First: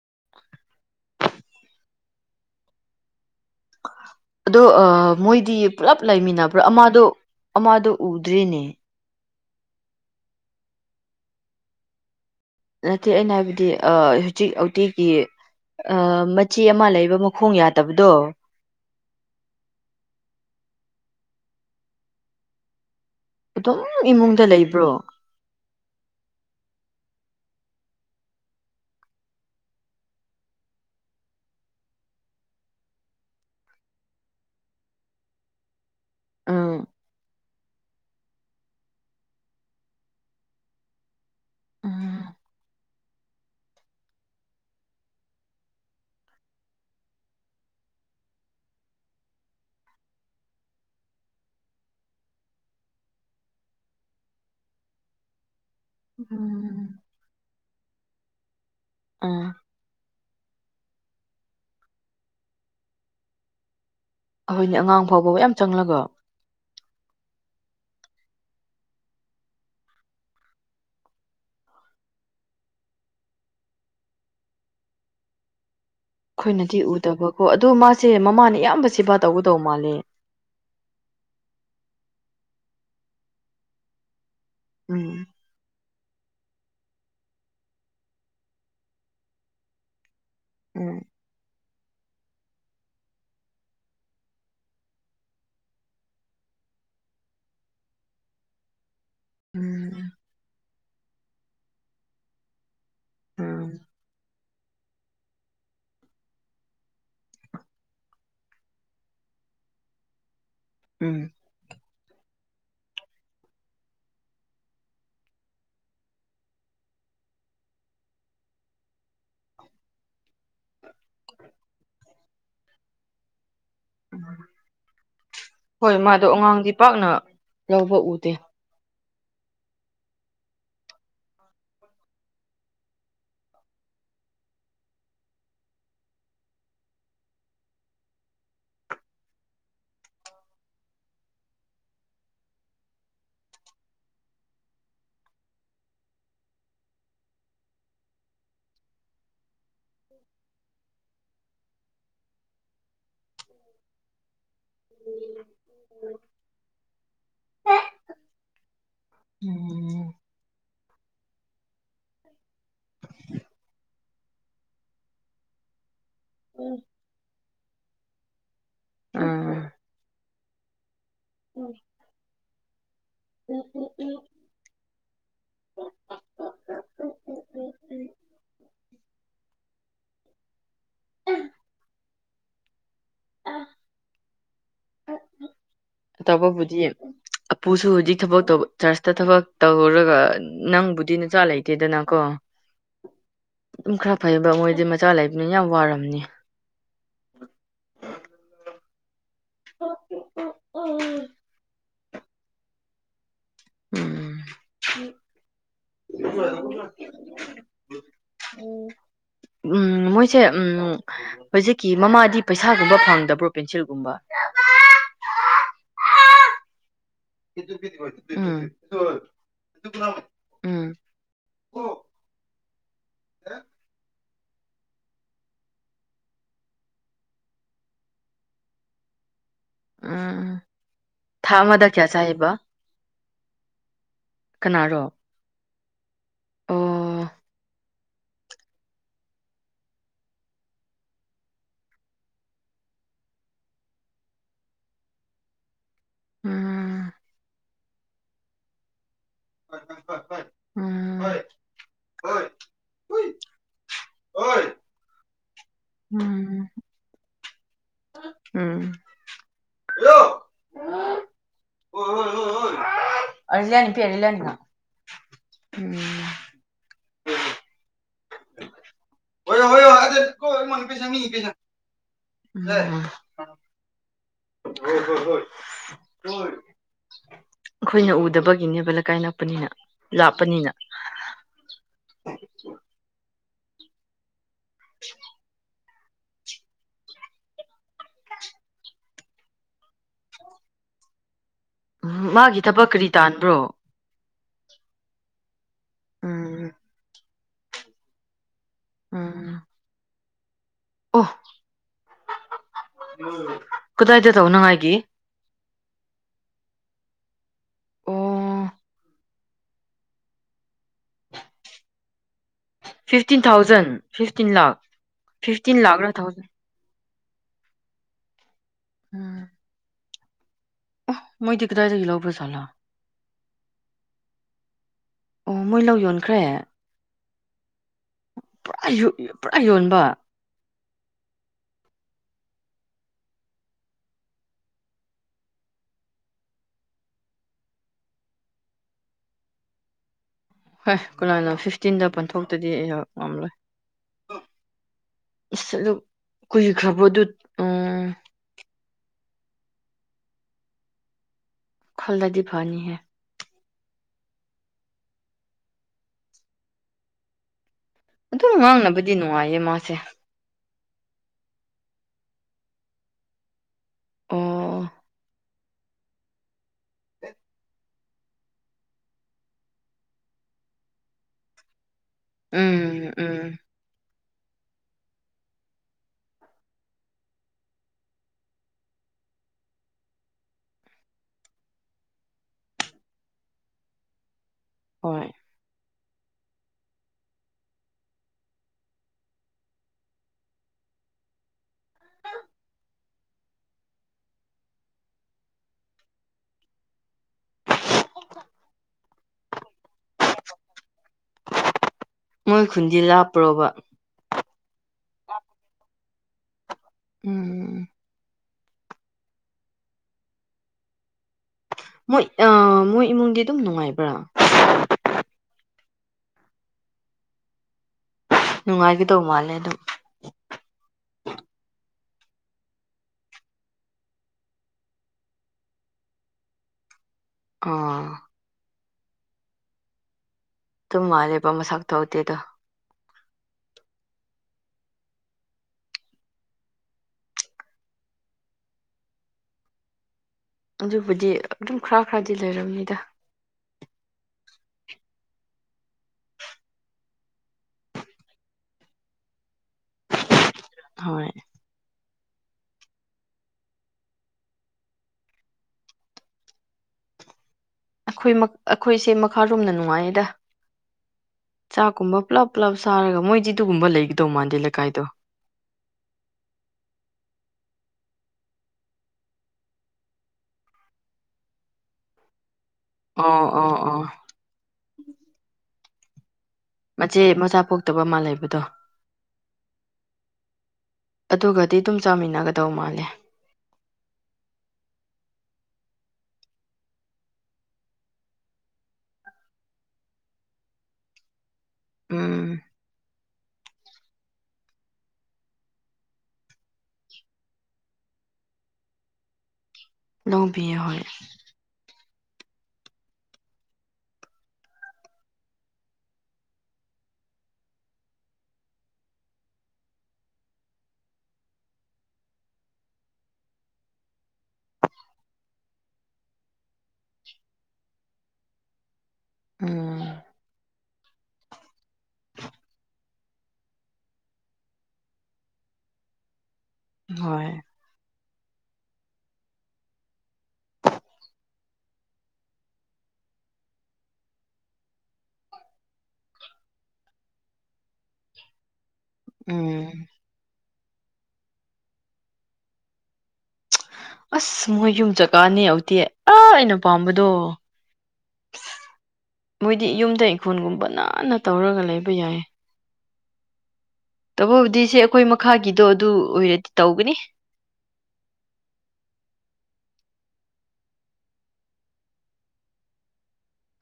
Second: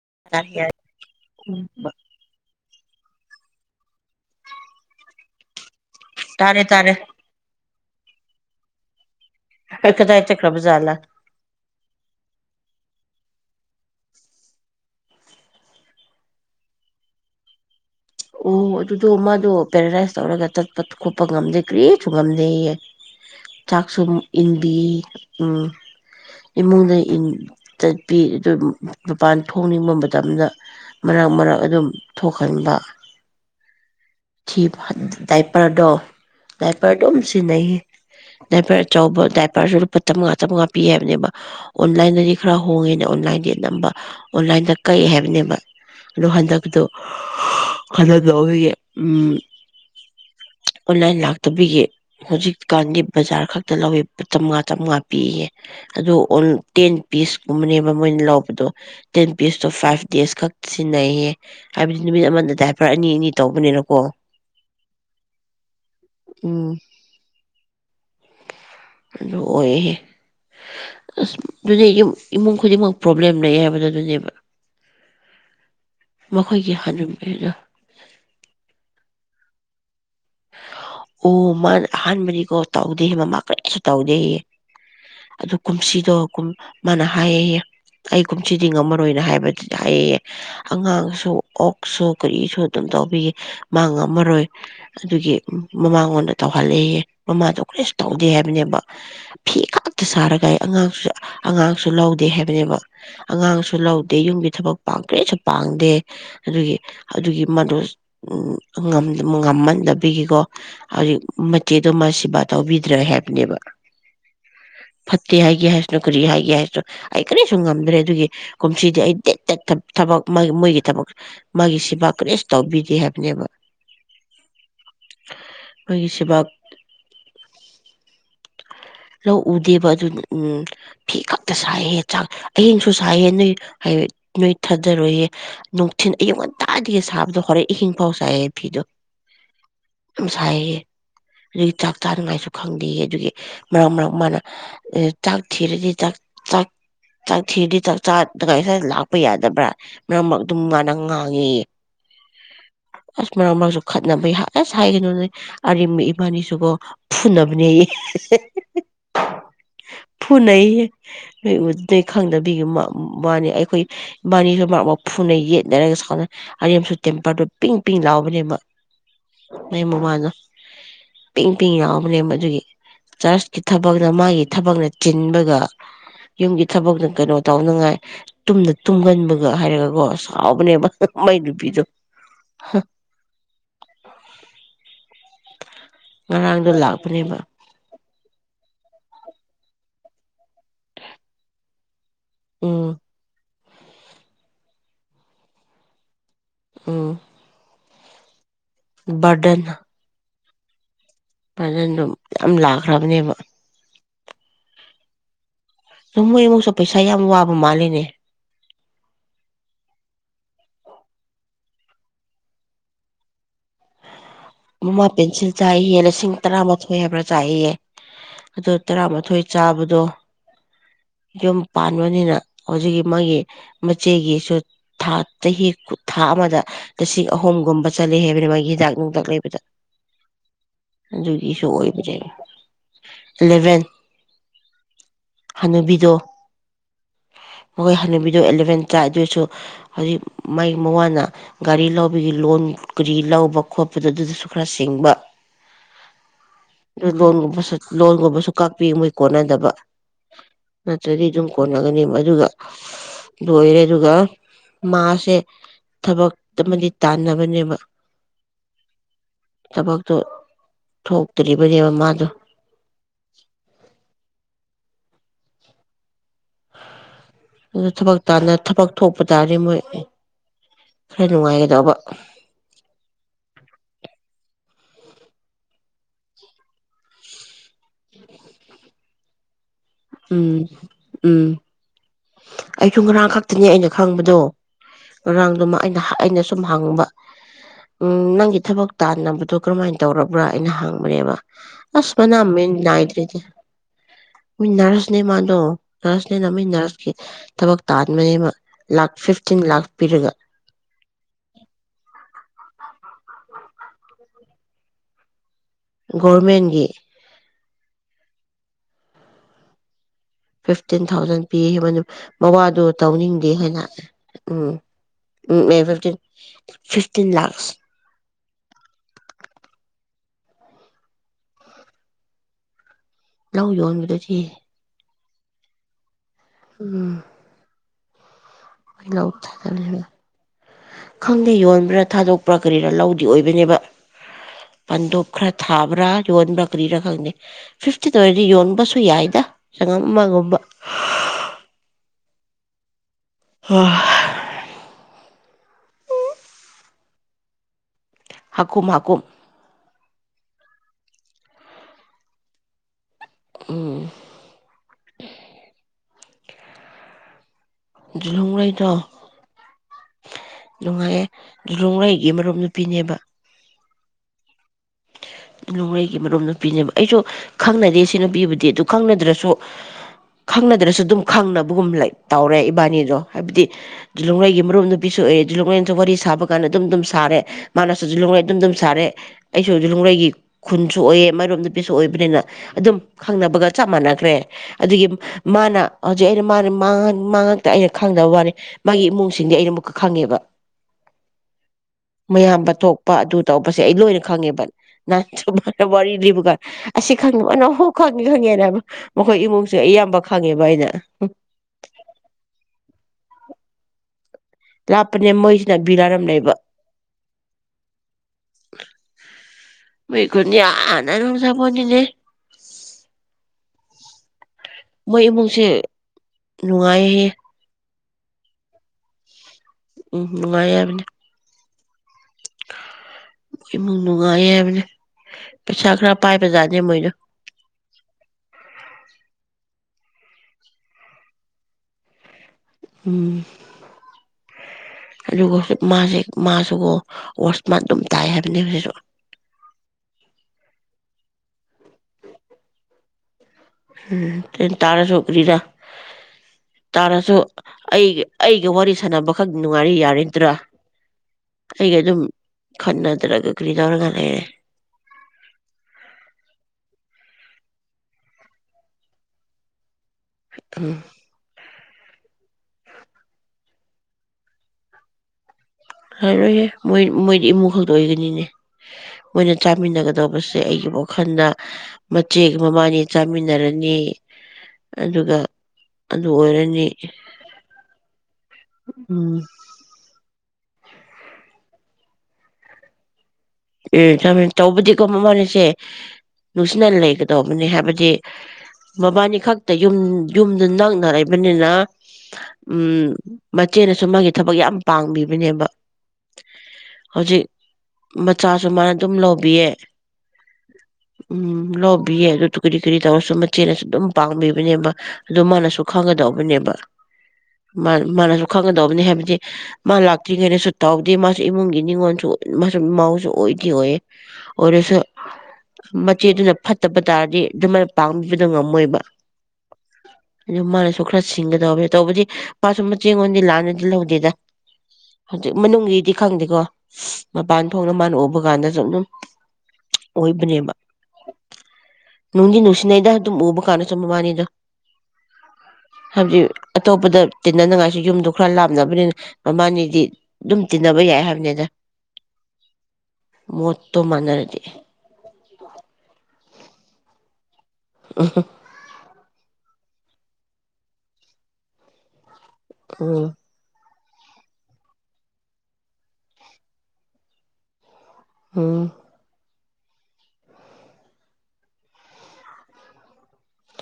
[unintelligible] ꯑꯗꯣ ꯃꯣꯏꯗꯤ ꯄꯨꯂꯞ ꯂꯩꯃꯤꯟꯅꯕ꯭ꯔꯥ ꯇꯥꯔꯦ ꯑꯃꯗꯨ ꯑꯃꯗꯨ ꯎꯗ꯭ꯔꯤꯅꯦ ꯀꯗꯥꯏ ꯀꯥꯗꯥꯏ ꯆꯠꯈꯔ꯭ꯕꯥꯖꯠꯂꯥ ꯅꯠꯇꯦ ꯑꯩꯅ ꯍꯥꯏꯕꯗꯤ ꯍꯧꯖꯤꯛ ꯍꯧꯎꯇꯤꯀꯤ ꯃꯆꯤ ꯑꯃ ꯂꯩꯕ ꯃꯈꯣꯡ ꯌꯥꯗꯦ ꯑꯣ ꯑꯗꯨꯗꯨ ꯃꯥꯗꯨ ꯄꯦꯔꯥꯔꯥꯏꯁ ꯇꯧꯔꯒ ꯄꯠ ꯈꯣꯠꯄ ꯉꯝꯗꯦ ꯀꯔꯤꯁꯨ ꯉꯝꯗꯦꯌꯦ ꯑꯗꯨꯝ ꯆꯥꯛꯁꯨꯨꯝ ꯏꯃꯨꯡꯗ ꯏꯟꯕꯤ ꯂꯩꯕ꯭ꯔꯣ ꯎꯝ ꯏꯃꯨꯡꯗ ꯆꯠꯄꯤ ꯑꯗꯨ ꯃꯄꯥꯟ ꯊꯣꯡꯅꯤꯡꯕ ꯃꯇꯝꯗ ꯃꯔꯛ ꯃꯔꯛ ꯑꯗꯨꯝ ꯊꯣꯛꯍꯟꯕ ꯊꯕ ꯇꯗꯥꯏꯄꯔꯗꯣ ꯇꯏ ꯎꯝ ꯄꯔꯗꯝ ꯁꯤꯅ ꯗꯥꯏꯄꯔ ꯑꯆꯧꯕ ꯗꯥꯏꯄꯔꯁꯨ ꯂꯨꯄꯥ ꯆꯃꯉꯥ ꯆꯃꯉꯥ ꯄꯤ ꯍꯥꯏꯕꯅꯦꯕ ꯎꯝ ꯑꯣꯟꯂꯥꯏꯟꯗꯗꯤ ꯈꯔ ꯍꯣꯡꯉꯦꯅꯦ ꯑꯣꯟꯂꯥꯏꯟꯗꯤ ꯑꯅꯝꯕ ꯑꯣꯟꯂꯥꯏꯟꯗ ꯀꯛꯑ ꯍꯥꯏꯕꯅꯦꯕ ꯑꯗ ꯍꯟꯗꯛꯇꯗꯣ ꯍ ꯑꯩꯈꯣꯏꯒꯤ ꯎꯝ ꯑꯣꯟꯂꯥꯏꯟ ꯂꯥꯛꯇꯕꯤꯒꯤ ꯍꯧꯖꯤꯛꯀꯥꯟꯗꯤ ꯕꯖꯥꯔ ꯈꯛꯇ ꯂꯧꯋꯤ ꯆꯝꯃꯉꯥ ꯆꯝꯃꯉꯥ ꯄꯤꯌꯦ ꯑꯗꯨ ꯑꯣꯟ ꯇꯦꯟ ꯎꯝ ꯄꯤꯁꯀꯨꯝꯕꯅꯦ ꯃꯣꯏꯅ ꯂꯥꯎꯧꯕꯗꯣ ꯇꯦꯟ ꯄꯤꯁꯇꯣ ꯐꯥꯏꯚ ꯗꯦꯁ ꯈꯛ ꯁꯤꯖꯤꯟꯅꯩꯌꯦ ꯍꯥꯏꯕꯗꯤ ꯅꯨꯃꯤꯠ ꯑꯃꯗ ꯥꯏꯚꯔ ꯑꯅꯤ ꯑꯅꯤ ꯇꯧ ꯕꯥꯅꯤꯅꯥꯀꯣ ꯑꯩꯈꯣꯏꯅꯦ ꯑꯉꯥꯡ ꯐꯥꯎꯕꯕ ꯌꯥꯝ ꯆꯪꯂꯒ ꯎꯝ ꯑꯗꯨ ꯑꯣꯏꯍꯦ ꯑꯁ ꯑꯗꯨꯅꯦ ꯏꯃꯨꯡ ꯈꯨꯗꯤꯡꯃꯛ ꯄ꯭ꯔꯣꯕ꯭ꯂꯦꯝ ꯂꯩ ꯍꯥꯏꯕꯗꯣ ꯑꯗꯨꯅꯦꯕ ꯃꯈꯣꯏꯒꯤ ꯑꯩꯈꯣꯏꯅꯗꯤ ꯎꯗꯕꯀꯣ ꯍꯅꯨꯕꯤꯗꯣ ꯑꯗꯣ ꯃꯥꯁꯦ ꯃꯃꯥ ꯑꯌꯥꯝꯕ ꯁꯦꯕꯥ ꯇꯧꯒꯗꯧ ꯃꯥꯜꯂꯦ ꯑꯣ ꯃꯥ ꯑꯍꯥꯟꯕꯗꯤꯀꯣ ꯇꯧꯗꯦ ꯃꯃꯥ ꯀꯔꯤꯁꯨ ꯇꯧꯗꯦ ꯎꯝ ꯑꯗꯨ ꯀꯨꯝꯁꯤ ꯑꯗꯣ ꯀꯨꯝ ꯃꯥꯅ ꯍꯥꯏꯌꯦꯍ ꯑꯩ ꯀꯨꯝꯁꯤꯗꯤ ꯉꯝꯃꯔꯣꯏꯅ ꯍꯥꯏꯕꯗꯨ ꯍꯥꯏꯑꯌꯦꯦ ꯎꯝ ꯑꯉꯥꯡꯁꯨ ꯑꯣꯛꯁꯨꯣ ꯀꯨꯔꯤꯁꯨ ꯑꯗꯨꯝ ꯇꯧꯕꯤꯒꯦ ꯃꯥ ꯉꯝꯃꯔꯣꯏ ꯑꯗꯨꯒꯤ ꯃꯃꯥꯡꯉꯣꯟꯗ ꯇꯧꯍꯜꯂꯛꯏꯍꯦ ꯃꯃꯥꯗꯣ ꯀꯔꯤꯁꯨ ꯇꯧꯗꯦ ꯍꯥꯏꯕꯅꯦꯕ ꯐꯤ ꯈꯛꯇ ꯎꯝ ꯁꯥꯔꯒ ꯑꯩ ꯑꯉꯥꯡꯁꯨ ꯑꯉꯥꯡꯁꯨ ꯂꯧꯗꯦ ꯍꯥꯏꯕꯅꯦꯕ ꯑꯉꯥꯡꯁꯨ ꯎꯝ ꯂꯧꯗꯦ ꯌꯨꯝꯒꯤ ꯊꯕꯛ ꯄꯥꯡ ꯀ꯭ꯔꯦꯁꯨ ꯄꯥꯡꯗꯦ ꯑꯗꯨꯒꯤ ꯑꯗꯨꯒꯤ ꯃꯗꯨꯣ ꯎ ꯉꯝꯃꯟ ꯂꯕꯤꯈꯤꯀꯣ ꯍꯧꯔꯤ ꯎꯝ ꯃꯆ ꯑꯗꯨꯗꯣ ꯃꯥ ꯁꯦꯕꯥ ꯇꯧꯕꯤꯗ꯭ꯔꯦ ꯍꯥꯏꯕꯅꯦꯕ ꯐꯠꯇꯦ ꯍꯥꯏꯒꯦ ꯍꯥꯏꯁꯅꯣ ꯀꯔꯤ ꯍꯥꯏꯒꯦ ꯍꯥꯏꯁꯅꯣ ꯑꯩ ꯀꯔꯤꯁꯨ ꯉꯝꯗ꯭ꯔꯦ ꯑꯗꯨꯒꯤ ꯀꯨꯝꯁꯤꯗꯤ ꯑꯩ ꯇꯦꯠ ꯇꯦꯦꯛ ꯊꯕꯛ ꯃꯣꯏꯒꯤ ꯊꯕꯛ ꯃꯥꯒꯤ ꯁꯦꯕꯥ ꯀꯔꯤꯁꯨ ꯇꯧꯕꯤꯗꯦ ꯍꯥꯏꯕꯅꯦꯕ ꯍꯣꯏ ꯃꯣꯏꯒꯤ ꯃꯥꯗꯣ ꯁꯦꯕꯥ ꯑꯉꯥꯡꯗꯤ ꯄꯥꯛꯅ ꯂꯧꯕ ꯎꯗꯦ ꯂꯧ ꯎꯗꯦꯕ ꯑꯗꯨ ꯎꯝ ꯐꯤ ꯈꯛꯇ ꯁꯥꯏꯍꯦ ꯆꯥꯛ ꯑꯍꯤꯡꯁꯨ ꯁꯥꯏꯑꯦ ꯅꯣꯏ ꯍꯥꯏ ꯅꯣꯏ ꯊꯥꯗꯔꯣꯏꯍꯦ ꯅꯨꯡꯊꯤꯟ ꯑꯌꯨꯛ ꯉꯟꯇꯥꯒ ꯁꯥꯕꯗꯣ ꯍꯣꯔꯦꯟ ꯑꯍꯤꯡ ꯐꯥꯎ ꯁꯥꯏꯑꯦ ꯐꯤꯗꯣ ꯑꯗꯨꯝ ꯁꯥꯏꯍꯦ ꯑꯗꯨꯒꯤ ꯆꯥꯛ ꯆꯥꯅꯉꯥꯏꯁꯨ ꯈꯪꯗꯦꯌꯦ ꯑꯗꯨꯒꯤ ꯃꯔꯛ ꯃꯔꯛ ꯃꯥꯅ ꯆꯥꯛ ꯊꯤꯔꯗꯤ ꯆꯥꯛ ꯊꯤꯔꯗꯤ ꯆꯥꯛ ꯆ ꯥꯏ ꯁꯥꯏꯗ ꯂꯥꯛꯄ ꯌꯥꯗꯕ꯭ꯔꯥ ꯃꯔꯛ ꯃꯔꯛ ꯑꯗꯨꯝ ꯃꯥꯅ ꯉꯥꯡꯉꯤ ꯑꯁ ꯃꯔꯛ ꯃꯔꯛꯁꯨ ꯈꯠꯅꯕ ꯑꯁ ꯍꯥꯏꯒꯅꯣꯅꯦ ꯑꯔꯤꯝ ꯏꯕꯥꯅꯤꯁꯨꯒꯣ ꯐꯨꯅꯕꯅꯦ ꯍꯥꯏꯌꯦ ꯎꯝ ꯐꯨꯅꯩ ꯅꯣꯏ ꯎ ꯅꯣꯏ ꯈꯪꯗꯕꯤꯒꯤ ꯏꯕꯥꯅꯤ ꯑꯩꯈꯣꯏ ꯏꯕꯥꯅꯤꯁꯨ ꯃꯔ ꯐꯨꯅꯩ ꯌꯦꯠꯅꯔꯒ ꯁꯅ ꯑꯔ ꯌꯥꯝꯁꯨ ꯇꯦꯝꯄꯔ ꯄꯤꯡ ꯄꯤꯡ ꯂꯥꯎꯕꯅꯦꯕ ꯎꯝ ꯃꯣꯏ ꯃꯃꯥꯅ ꯄꯤꯡ ꯄꯤꯡ ꯌꯥꯎꯕꯅꯦ ꯃꯗꯨꯒꯤ ꯆꯔꯁ ꯊꯕꯛꯅ ꯃꯥꯒꯤ ꯊꯕꯛꯅ ꯆꯤꯟ ꯑꯗꯨꯒꯥꯕ ꯌꯨꯝꯒꯤ ꯊꯕꯛ ꯀꯩꯅꯣ ꯇꯧꯅꯉꯥꯏ ꯇꯨꯝꯅ ꯇꯨꯝꯒꯟꯕꯒ ꯍꯥꯏꯔꯒꯀꯣ ꯁꯥꯎꯕꯅꯦꯕ ꯃꯩ ꯅꯨꯄꯤꯗꯣ ꯉꯔꯥꯡꯗꯣ ꯑꯇꯞꯧꯕꯕꯨꯗꯤ ꯂꯥꯛꯄꯅꯦꯕ ꯑꯄꯨꯁꯨ ꯍꯧꯖꯤꯛ ꯊꯕꯛ ꯇꯧꯕ ꯆꯔꯁꯇ ꯊꯕꯛ ꯇꯧꯍꯧꯔꯒ ꯅꯪꯕꯨꯗꯤ ꯅꯆꯥ ꯂꯩꯇꯦꯗꯅ ꯀꯣ ꯎꯝ ꯑꯗꯨꯝ ꯈꯔ ꯐꯩꯕ ꯃꯣꯏꯗꯤ ꯃꯆꯥ ꯂꯩꯕꯅꯤ ꯌꯥꯝ ꯋꯥꯔꯝꯅꯤ ꯎꯝ ꯔꯟ ꯑꯣ ꯑꯣ ꯑꯣ ꯐꯖꯅ ꯑꯗꯨ ꯌꯥꯝ ꯂꯥꯛꯈ꯭ꯔꯕꯅꯦꯕ ꯎꯝ ꯃꯣꯏ ꯑꯃꯨꯛꯁꯨ ꯄꯩꯁꯥ ꯌꯥꯝ ꯋꯥꯕ ꯃꯥꯜꯂꯤꯅꯦ ꯎꯝ ꯃꯣꯏꯁꯦ ꯎꯝ ꯍꯧꯖꯤꯛꯀꯤ ꯃꯃꯥꯗꯤ ꯄꯩꯁꯥꯒꯨꯝꯕ ꯐꯪꯗꯕ꯭ꯔꯣ ꯄꯦꯟꯁꯤꯜꯒꯨꯝꯕ ꯃꯃꯥ ꯄꯦꯟꯁꯤꯜꯁ ꯂꯤꯁꯤꯡ ꯇꯔꯥꯃ ꯑꯩꯈꯣꯏ ꯍꯥꯏꯕ꯭ꯔꯥ ꯆꯥꯛꯏꯌꯦ ꯎꯝ ꯑꯗꯨꯗ ꯇꯔꯥꯃꯥꯊꯣꯏ ꯆꯥꯕꯗꯣ ꯌꯨꯝ ꯎꯝ ꯄꯥꯟꯕꯅꯤꯅ ꯍꯧꯖꯤꯛꯀꯤ ꯃꯥꯒꯤ ꯃꯆꯦꯒꯤ ꯑꯩ ꯊꯥ ꯆꯍꯤ ꯊꯥ ꯑꯃꯗ ꯂꯤ ꯑꯍꯨꯝꯒꯨꯝꯕ ꯆꯠꯂ ꯍꯥꯏꯕꯅꯤ ꯃꯥꯒꯤ ꯍꯤꯗꯥꯛ ꯅꯨꯡꯗꯛ ꯂꯩꯕꯗ ꯎꯝ ꯊꯥ ꯑꯗꯨꯒꯤꯁꯨ ꯑꯃꯗ ꯀꯌꯥ ꯑꯣꯏꯕꯅꯦ ꯆꯥꯏꯌꯦꯕ ꯑꯦꯂꯦꯚꯦꯟ ꯀꯅꯥꯔꯣ ꯍꯅꯨꯕꯤꯗꯣ ꯑꯣ ꯑꯩꯈꯣꯏ ꯍꯥꯟꯅꯨꯕꯤꯗꯣ ꯑꯦꯂꯚꯦꯟ ꯇꯥꯏ ꯑꯗꯨꯏꯁꯨ ꯍꯧꯖꯤꯛ ꯃꯥꯏ ꯃꯉꯅ ꯒꯥꯔꯤ ꯂꯧꯕꯒꯤ ꯂꯣꯟ ꯀꯔꯤ ꯂꯧꯕ ꯈꯣꯠꯄꯗꯣ ꯑꯗꯨꯗꯁꯨ ꯈꯔ ꯦꯡꯕ ꯎꯝ ꯗꯒ ꯂꯣꯟꯒꯨꯝꯕꯁꯨ ꯀꯛꯄꯤ ꯀꯣꯟꯅꯗꯕ ꯎꯝ ꯅꯠꯇ꯭ꯔꯗꯤ ꯑꯗꯨꯝ ꯀꯣꯟꯅꯒꯅꯦꯕ ꯑꯗꯨꯒ ꯂꯣꯏꯔꯦ ꯑꯗꯨꯒ ꯃꯥꯁꯦ ꯊꯕꯛ ꯎꯝ ꯑꯃꯗꯤ ꯇꯥꯟꯅꯕꯅꯦꯕ ꯎꯝ ꯊꯕꯛꯇꯣ ꯊꯣꯛꯇ꯭ꯔꯤꯕꯅꯦꯕ ꯃꯥꯗꯣ ꯃꯅꯤꯄꯨꯔꯤꯗ ꯋꯥ ꯉꯥꯡꯗꯔꯦ ꯎꯝ ꯗꯨ ꯊꯕꯛ ꯇꯥꯟꯅ ꯊꯕꯛ ꯊꯣꯛꯄ ꯇꯥꯔꯗꯤ ꯃꯣꯏ ꯈꯔ ꯅꯨꯡꯉꯥꯏꯒꯗꯧꯕ ꯑꯟꯏꯟꯇꯦꯜꯂꯤꯖꯦꯕꯜ ꯍꯣꯏ ꯍꯣꯏ ꯍꯣꯏ ꯑꯩꯈꯣꯏꯅ ꯎꯗꯕꯒꯤꯅꯦꯕ ꯂꯩꯀꯥꯏ ꯅꯛꯄꯅꯤꯅ ꯎꯝ ꯂꯥꯞꯄꯅꯤꯅ ꯎꯝ ꯑꯩꯁꯨ ꯉꯔꯥꯡ ꯈꯛꯇꯅꯤ ꯑꯩꯅ ꯈꯪꯕꯗꯣ ꯉꯔꯥꯡꯗꯣ ꯃꯥ ꯑꯩꯅ ꯍꯥ ꯑꯩꯅ ꯁꯨꯝ ꯍꯪꯕ ꯎꯝ ꯅꯪꯒꯤ ꯊꯕꯛ ꯇꯥꯟꯅꯕꯗꯣ ꯀꯔꯝꯃꯥꯏꯅ ꯇꯧꯔꯕ꯭ꯔꯥ ꯑꯩꯅ ꯍꯪꯕꯅꯦꯕ ꯑ ꯑꯩ ꯁ ꯎꯝ ꯃꯥꯒꯤ ꯃꯅꯥꯃꯤꯜ ꯊꯕꯛ ꯀꯔꯤ ꯅꯥꯏꯗꯔꯗꯤ ꯇꯥꯟꯕ꯭ꯔꯣ ꯃꯤ ꯅꯔꯁꯅꯦ ꯃꯥꯗꯣ ꯅꯔꯁ ꯅꯤꯅ ꯃꯤ ꯎꯝ ꯅꯔꯆꯀꯤ ꯊꯕꯛ ꯇꯥꯟꯕꯅꯦꯕ ꯂꯥꯛ ꯎꯝ ꯐꯤꯐꯇꯤꯟ ꯂꯥꯛꯈ ꯄꯤꯔꯒ ꯑꯣ ꯀꯗꯥꯏꯗ ꯇꯧꯅꯉꯥꯏꯒꯤ ꯒꯣꯔꯃꯦꯟꯒꯤ ꯑꯣ ꯐꯤꯐꯇꯤꯟ ꯊꯥꯎꯖꯟ ꯄꯤꯕꯅ ꯃꯋꯥꯗꯨꯣ ꯐꯤꯐꯇꯤꯟ ꯇꯧꯅꯤꯡꯗꯦ ꯍꯥꯏꯅ ꯊꯥꯎꯖꯟ ꯐꯤꯐꯇꯤꯟ ꯎꯝ ꯂꯥꯈ ꯎꯝ ꯅꯦ ꯂꯥꯈꯔ ꯐꯤꯐꯇꯤꯟ ꯊꯥꯎꯖꯟ ꯐꯤꯐ ꯇꯤꯟ ꯂꯥꯛꯁ ꯎꯝ ꯑꯣ ꯃꯣꯏ ꯗꯤ ꯀꯗꯥꯏꯗꯒꯤ ꯂꯧꯕꯖꯥꯠꯂꯥ ꯂꯧ ꯌꯣꯟꯕꯗꯒꯤ ꯑꯣ ꯃꯣꯏ ꯂꯧ ꯌꯣꯟ ꯎꯝ ꯄꯨꯔꯥ ꯂꯧ ꯄꯨꯔꯥ ꯌꯣꯟꯕ ꯈꯪꯗꯦ ꯌꯣꯟꯕ꯭ꯔꯥ ꯊꯥꯗꯣꯛ ꯄ꯭ꯔꯥ ꯀꯔꯤꯔꯥ ꯂꯧꯗꯤ ꯑꯣꯏꯕꯅꯦꯕ ꯄꯥꯟꯗꯣꯞ ꯈꯔ ꯊꯥꯕ꯭ꯔꯥ ꯌꯣꯟꯕ꯭ꯔꯥ ꯀꯔꯤꯔꯥ ꯈꯪꯗ ꯐꯤꯐꯇꯤꯗ ꯑꯣꯏꯔꯗꯤ ꯌꯣꯟꯕꯁꯨ ꯌꯥꯏꯗ ꯆꯪꯉꯝ ꯑꯃꯒꯨ ꯍꯩꯏ ꯀꯅꯥꯅ ꯐꯤꯐꯇꯤꯟꯗ ꯕꯟ ꯊꯣꯛꯇꯗꯤ ꯑꯩꯍꯥꯛ ꯍ ꯏꯁ ꯑꯗꯨ ꯀꯨꯏꯈ꯭ꯔꯕꯗꯨ ꯎꯝ ꯍꯥꯀꯨ ꯝ ꯍꯥꯀꯨꯝ ꯈꯜꯂꯗꯤ ꯐꯅꯤ ꯍꯦ ꯎꯝ ꯑꯗꯨꯝ ꯖꯨꯂꯨꯡꯔꯩꯗꯣ ꯉꯥꯡꯅꯕꯗꯤ ꯅꯨꯡꯉꯥꯏꯌꯦ ꯃꯥꯁꯦ ꯅꯨꯡꯉꯥꯏꯌꯦ ꯖꯨꯂꯨꯡꯉꯩꯒꯤ ꯃꯔꯨꯞ ꯅꯨꯄꯤꯅꯦꯕ ꯑꯥ ꯅꯣꯡꯂꯩꯒꯤ ꯃꯔꯨꯞ ꯅꯨꯄꯤꯅꯦꯕ ꯑꯩꯁꯨ ꯈꯪꯅꯗꯦ ꯁꯤꯅ ꯄꯤꯕꯨꯗꯤ ꯑꯗꯨ ꯈꯪꯅꯗ꯭ꯔꯁꯨ ꯈꯪꯅꯗ꯭ꯔꯁꯨ ꯑꯗꯨꯝ ꯈꯪꯅꯕꯒꯨꯝ ꯂꯩ ꯇꯧꯔꯦ ꯎꯝ ꯏꯕꯥꯅꯤꯗꯣ ꯎꯝ ꯍꯥꯏꯕꯗꯤ ꯂꯣꯡꯂꯩꯒꯤ ꯃꯔꯨꯞ ꯅꯨꯄꯤꯁꯨ ꯑꯣꯏꯑꯦ ꯂꯣꯡꯂꯩꯦꯟꯗꯁꯨ ꯋꯥꯔꯤ ꯁꯥꯕ ꯀꯥꯟꯗ ꯑꯗꯨꯝ ꯑꯗꯨꯝ ꯁꯥꯔꯦ ꯃꯥꯅꯁꯨ ꯂꯣꯡꯂꯩ ꯑꯗꯨꯝ ꯑꯗꯨꯝ ꯁꯥꯔꯦ ꯑꯩꯁꯨ ꯂꯡꯂꯩ ꯑꯩꯒꯤ ꯈꯨꯟꯁꯨ ꯑꯣꯏꯑ ꯃꯔꯣ ꯅꯨꯄꯤꯁꯨ ꯑꯣꯏꯕꯅꯤꯅ ꯑꯗꯨꯝ ꯈꯪꯅꯕꯒ ꯆꯞ ꯃꯥꯟꯅꯈ꯭ꯔꯦ ꯑꯗꯨꯒꯤ ꯍꯣꯏ ꯃꯥꯅ ꯍꯧꯖꯤꯛ ꯑꯩꯅ ꯃꯥꯅ ꯃꯥꯡꯉꯛꯇ ꯑꯩꯅ ꯈꯪꯗꯕ ꯋꯥꯅꯤꯦ ꯃꯥꯒꯤ ꯏꯃꯨꯡꯁꯤꯡꯗꯤ ꯑꯩꯅ ꯑꯃꯨꯛꯀ ꯈꯪꯉꯦꯕ ꯃꯌꯥꯝꯕ ꯊꯣꯛꯄ ꯑꯗꯨ ꯇꯧꯕꯁꯦ ꯑꯩ ꯂꯣꯏꯅ ꯈꯪꯉꯦꯕ ꯅꯍ ꯁꯅ ꯋꯥꯔꯤ ꯂꯤꯕ ꯀꯥꯏ ꯑꯁꯤ ꯈꯪꯉꯤꯕ ꯑꯅ ꯍꯣꯏ ꯈꯪꯉꯦ ꯈꯪꯉꯦꯅ ꯃꯈꯣꯏ ꯏꯃꯨꯡꯁꯦ ꯑꯌꯥꯝꯕ ꯈꯪꯉꯦꯕ ꯑꯩꯅ ꯃꯣꯏ ꯈꯨꯟꯗꯤ ꯂꯥꯞꯄ꯭ꯔꯣꯕ ꯂꯥꯞꯄꯅꯦ ꯃꯣꯏꯁꯤꯅ ꯕꯤꯔꯥꯔꯝ ꯂꯩꯕ ꯎꯝ ꯃꯩꯒꯟꯅꯤ ꯑꯅ ꯃꯣꯏ ꯃꯣꯏ ꯏꯃꯨꯡꯗꯤ ꯑꯗꯨꯝ ꯅꯨꯡꯉꯥꯏꯕ꯭ꯔꯥ ꯅꯨꯡꯉꯥꯏꯍꯦ ꯅꯨꯡꯉꯥꯏꯒꯗꯧꯕ ꯃꯥꯜꯂꯦ ꯑꯗꯨꯝ ꯎꯝ ꯃꯅꯨꯡꯉꯕꯅꯦ ꯏꯃꯨꯡ ꯅꯨꯡꯉꯥꯏ ꯍꯥꯏꯕꯅꯦ ꯄꯩꯁꯥ ꯈꯔ ꯄꯥꯏꯕꯖꯥꯠꯅꯦ ꯃꯣꯏꯗꯣ ꯑ [inaudible] ꯇꯨꯝ ꯃꯥꯂꯦꯕ ꯑꯃ ꯁꯥꯛꯛꯇ ꯍꯧꯇꯗ ꯎꯝ ꯑꯗꯨꯒ ꯃꯥꯁꯦ ꯃꯥꯁꯨꯒꯣ ꯋꯥꯁꯃꯥꯟ ꯑꯗꯨꯝ ꯇꯥꯏ ꯍꯥꯏꯕꯅꯦ ꯍꯧꯖꯤꯁꯨ ꯑꯗꯨꯕꯨꯗꯤ ꯑꯗꯨꯝ ꯈꯔ ꯈꯔꯗꯤ ꯂꯩꯔꯕꯝꯅꯤꯗ ꯎꯝ ꯇꯥꯔꯁꯨ ꯀꯔꯤꯔ ꯇꯥꯔꯁꯨ ꯑꯩꯒ ꯑꯩꯒ ꯋꯥꯔꯤ ꯁꯥꯟꯅꯕꯈꯛ ꯅꯨꯡꯉꯥꯏꯔꯤ ꯌꯥꯔꯗ꯭ꯔꯥ ꯍꯣꯏ ꯑꯩꯒ ꯑꯗꯨ ꯈꯟꯅ ꯇꯔ ꯀ ꯀꯔꯤꯗꯥꯔꯒ ꯑꯩꯈꯣꯏ ꯑꯩꯈꯣꯏꯁꯦ ꯃꯈꯥꯔꯣꯝꯅ ꯅꯨꯡꯉꯥꯏꯌꯦꯗ ꯑꯝ ꯆꯥꯛꯀꯨꯝꯕ ꯄꯨꯜꯂꯞ ꯄꯨꯜꯂꯞ ꯁꯥꯔꯒ ꯃꯣꯏ ꯖꯤꯗꯨꯒꯨꯝꯕ ꯂꯩꯒꯗꯧ ꯃꯥꯟꯗꯦ ꯂꯩꯀꯥꯏꯗꯣ ꯂꯔꯣꯏꯍꯦꯣꯏ ꯃꯣꯏꯗꯤ ꯏꯃꯨꯡ ꯈꯛꯇ ꯑꯣꯏꯒꯅꯤꯅꯦ ꯃꯣꯏꯅ ꯆꯥꯃꯤꯟꯅꯒꯗꯧꯕꯁꯦ ꯑꯩꯒꯤ ꯋꯥꯈꯜꯗ ꯃꯆꯦ ꯃꯃꯥꯅꯤ ꯑꯣ ꯑꯣ ꯆꯥꯃꯤꯟꯅꯔꯅꯤ ꯑꯣ ꯑꯗꯨꯒ ꯑꯗꯨ ꯑꯣꯏꯔꯅꯤ ꯃꯆꯦ ꯃꯆꯥ ꯄꯣꯛꯇꯕ ꯃꯥꯜ ꯂꯩꯕꯗꯣ ꯎꯝ ꯑꯗꯨꯒꯗꯤ ꯑꯗꯨꯝ ꯆꯥꯃꯤꯟꯅꯒꯗꯧ ꯃꯥꯜꯂꯦ ꯎꯝ ꯊꯝꯃꯦ ꯇꯧꯕꯗꯤꯀꯣ ꯃꯃꯥꯅꯤꯁꯦ ꯅꯨꯡꯁꯤꯅ ꯂꯩꯒꯗꯧꯕꯅꯤ ꯍꯥꯏꯕꯗꯤ ꯃꯕꯥꯅꯤ ꯈꯛꯇ ꯌꯨꯝ ꯌꯨꯝꯗ ꯅꯛꯅꯔꯛꯕꯅꯤ ꯅꯤꯅ ꯎꯝ ꯎꯝ ꯃꯆꯦꯅꯁꯨ ꯃꯥꯒꯤ ꯊꯕꯛ ꯌꯥꯝ ꯄꯥꯡꯕꯤꯕꯅꯦꯕ ꯍꯧꯖꯤꯛ ꯃꯆꯥꯁꯨ ꯃꯥꯅ ꯑꯗꯨꯝ ꯂꯧꯕꯤꯌꯦ ꯂꯣꯡꯕꯤꯑ ꯍ ꯄꯤꯌꯦ ꯑꯗꯨ ꯀꯔꯤ ꯀꯔꯤ ꯇꯧꯔꯁꯨ ꯃꯆꯦꯅꯁꯨ ꯑꯗꯨꯝ ꯄꯥꯡꯕꯤꯕꯅꯦꯕ ꯑꯗꯨ ꯃꯥꯅꯁꯨ ꯈꯪꯒꯗꯧꯕꯅꯦꯕ ꯃꯥꯅꯁꯨ ꯈꯪꯒꯗꯧꯕꯅꯦ ꯍꯥꯏꯕꯗꯤ ꯃꯥ ꯂꯥꯛꯇ꯭ꯔꯤꯉꯩꯩꯅꯁꯨ ꯇꯥꯎꯗꯦ ꯃꯥꯁꯨ ꯏꯃꯨꯡꯒꯤ ꯅꯤꯉꯣꯜꯁꯨ ꯁꯨꯝ ꯃꯍꯥꯎꯁꯨ ꯑꯣꯏꯗꯤ ꯑꯣꯏꯌꯦ ꯑꯣꯏꯔꯁꯨ ꯃꯆꯦꯗꯨꯅ ꯐꯠꯇꯕ ꯇꯥꯔꯗꯤ ꯑꯗꯨꯃꯥꯏꯅ ꯄꯥꯡꯕꯤꯕꯗꯣ ꯉꯝꯃꯣꯏꯕ ꯎꯝ ꯃꯥꯔꯁ ꯈꯔ ꯁꯤꯡꯒꯗꯧꯋ ꯇꯧꯕꯗꯤ ꯃꯥꯁꯨ ꯃꯆꯦꯡꯉꯣꯟꯗꯤ ꯂꯥꯟꯅꯗꯤ ꯂꯧꯗꯦꯗ ꯍꯧꯖꯤꯛ ꯃꯅꯨꯡꯒꯤꯗꯤ ꯈꯪꯗꯦꯀꯣ ꯍꯣꯏ ꯃꯄꯥꯟ ꯊꯣꯛꯣꯡꯅ ꯃꯥꯟꯅ ꯎꯕꯒ ꯀꯥꯟꯗꯁꯨ ꯑꯗꯨꯝ ꯑꯣꯏꯕꯅꯦꯕ ꯅꯨꯡꯒꯤ ꯅꯨꯡꯁꯤꯅꯩꯗ ꯑꯗꯨꯝ ꯎꯕ ꯀꯥꯟꯗꯁꯨ ꯃꯕꯥꯅꯤꯗꯣ ꯍꯥꯏꯕꯗꯤ ꯑꯇꯣꯞꯄꯗ ꯇꯤꯟꯅꯅꯤꯡꯉꯥꯏꯁꯨ ꯌꯨꯝꯗꯣ ꯈꯔ ꯂꯥꯞꯅꯕꯅꯤꯅ ꯃ ꯎꯝ ꯃꯥꯅꯤꯗꯤ ꯑꯗꯨꯝ ꯇꯤꯟꯅꯕ ꯌꯥꯏ ꯍꯥꯏꯕꯅꯤꯗ ꯃꯣꯠꯇꯣ ꯃꯥꯟꯅꯔꯗꯤ ꯑꯁ ꯃꯣꯏ ꯌꯨꯝ ꯆꯀꯥꯟꯅꯤ ꯍꯧꯎꯗꯦ ꯑ ꯑꯩꯅ ꯄꯝꯕꯗꯣ ꯃꯣꯏꯗꯤ ꯌꯨꯝ ꯗ ꯏꯪꯈꯨꯜꯒꯨꯝꯕ ꯅꯥꯟꯅ ꯇꯧꯔꯒ ꯂꯩꯕ ꯌꯥꯏ ꯎꯝ ꯇꯧꯕꯕꯨꯗꯤ ꯁꯦ ꯑꯩꯈꯣꯏ ꯃꯈꯥꯒꯤꯗꯣ ꯑꯗꯨ ꯑꯣꯏꯔꯗꯤ ꯇꯧꯒꯅꯤ ꯎꯝ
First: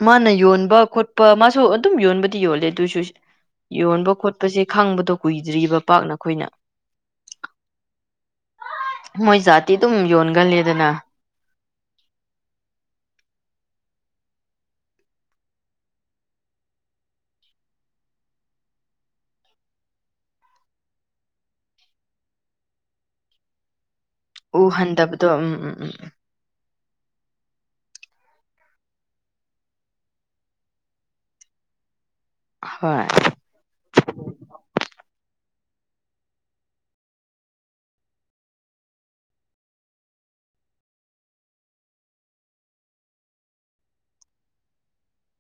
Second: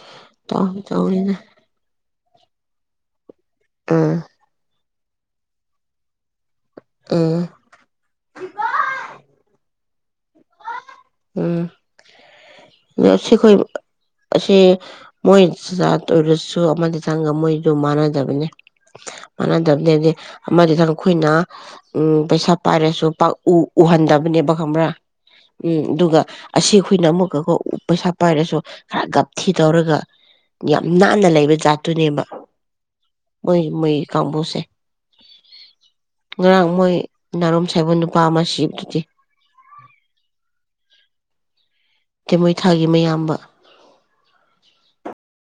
ꯃꯥꯅ ꯌꯣꯟꯕ ꯇꯧ ꯈꯣꯠꯄ ꯇꯧꯅꯤꯗ ꯃꯥꯁꯨ ꯑꯗꯨꯝ ꯌꯣꯟꯕ ꯣꯂꯦ ꯑꯗꯨꯨꯁꯨ ꯌꯣꯟꯕ ꯎꯝ ꯈꯣꯠꯄꯁꯦ ꯈꯪꯕꯗ ꯑ ꯀꯨꯏꯗ꯭ꯔꯤꯕ ꯄꯥꯛꯅ ꯑꯩꯈꯣꯏꯅ ꯎꯝ ꯃꯣꯏ ꯆ ꯇ ꯌꯣꯟ ꯒꯜꯂꯤꯗꯅ ꯎꯝ ꯑꯣ ꯑꯁꯤꯈꯣꯏ ꯑꯁꯤ ꯃꯣꯏꯖ ꯑꯣꯏꯔꯁꯨ ꯑꯃꯗꯤꯇꯪꯒ ꯃꯣꯏꯗꯨ ꯃꯥꯟꯅꯗꯕꯅꯤ ꯃꯥꯟꯅꯗꯕꯅꯦ ꯍꯥꯏꯗꯤ ꯑꯃꯗꯤꯇꯪ ꯑꯩꯈꯣꯏꯅ ꯎ ꯄꯩꯁꯥ ꯄꯥꯏꯔꯁꯨ ꯎꯍꯟꯗꯕ ꯈꯪꯕ꯭ꯔꯥ ꯎꯝ ꯑꯗꯨꯒ ꯑꯁꯤ ꯐꯨꯅ ꯃꯨꯒꯛ ꯀꯧꯕ ꯎꯞ ꯄꯩꯁꯥꯞ ꯄꯥꯏꯔꯁꯨ ꯈꯔ ꯒꯞꯊꯤ ꯇꯧꯔꯒ ꯌꯥꯝ ꯅꯥꯟꯅ ꯂꯩꯕ ꯖꯥꯠꯇꯨꯅꯦꯕ ꯍꯣꯏ ꯃꯣꯏ ꯃꯣꯏ ꯀꯕꯨꯁꯦ ꯉꯔꯥꯡ ꯃꯣꯏ ꯅꯥꯔꯣꯝ ꯁꯥꯏꯕꯣꯟ ꯅꯨꯄꯥ ꯑꯃ ꯁꯤꯞꯗꯨꯗꯤ ꯇꯩꯃꯣꯏꯊꯥꯒꯤ ꯃꯌꯥꯝꯕ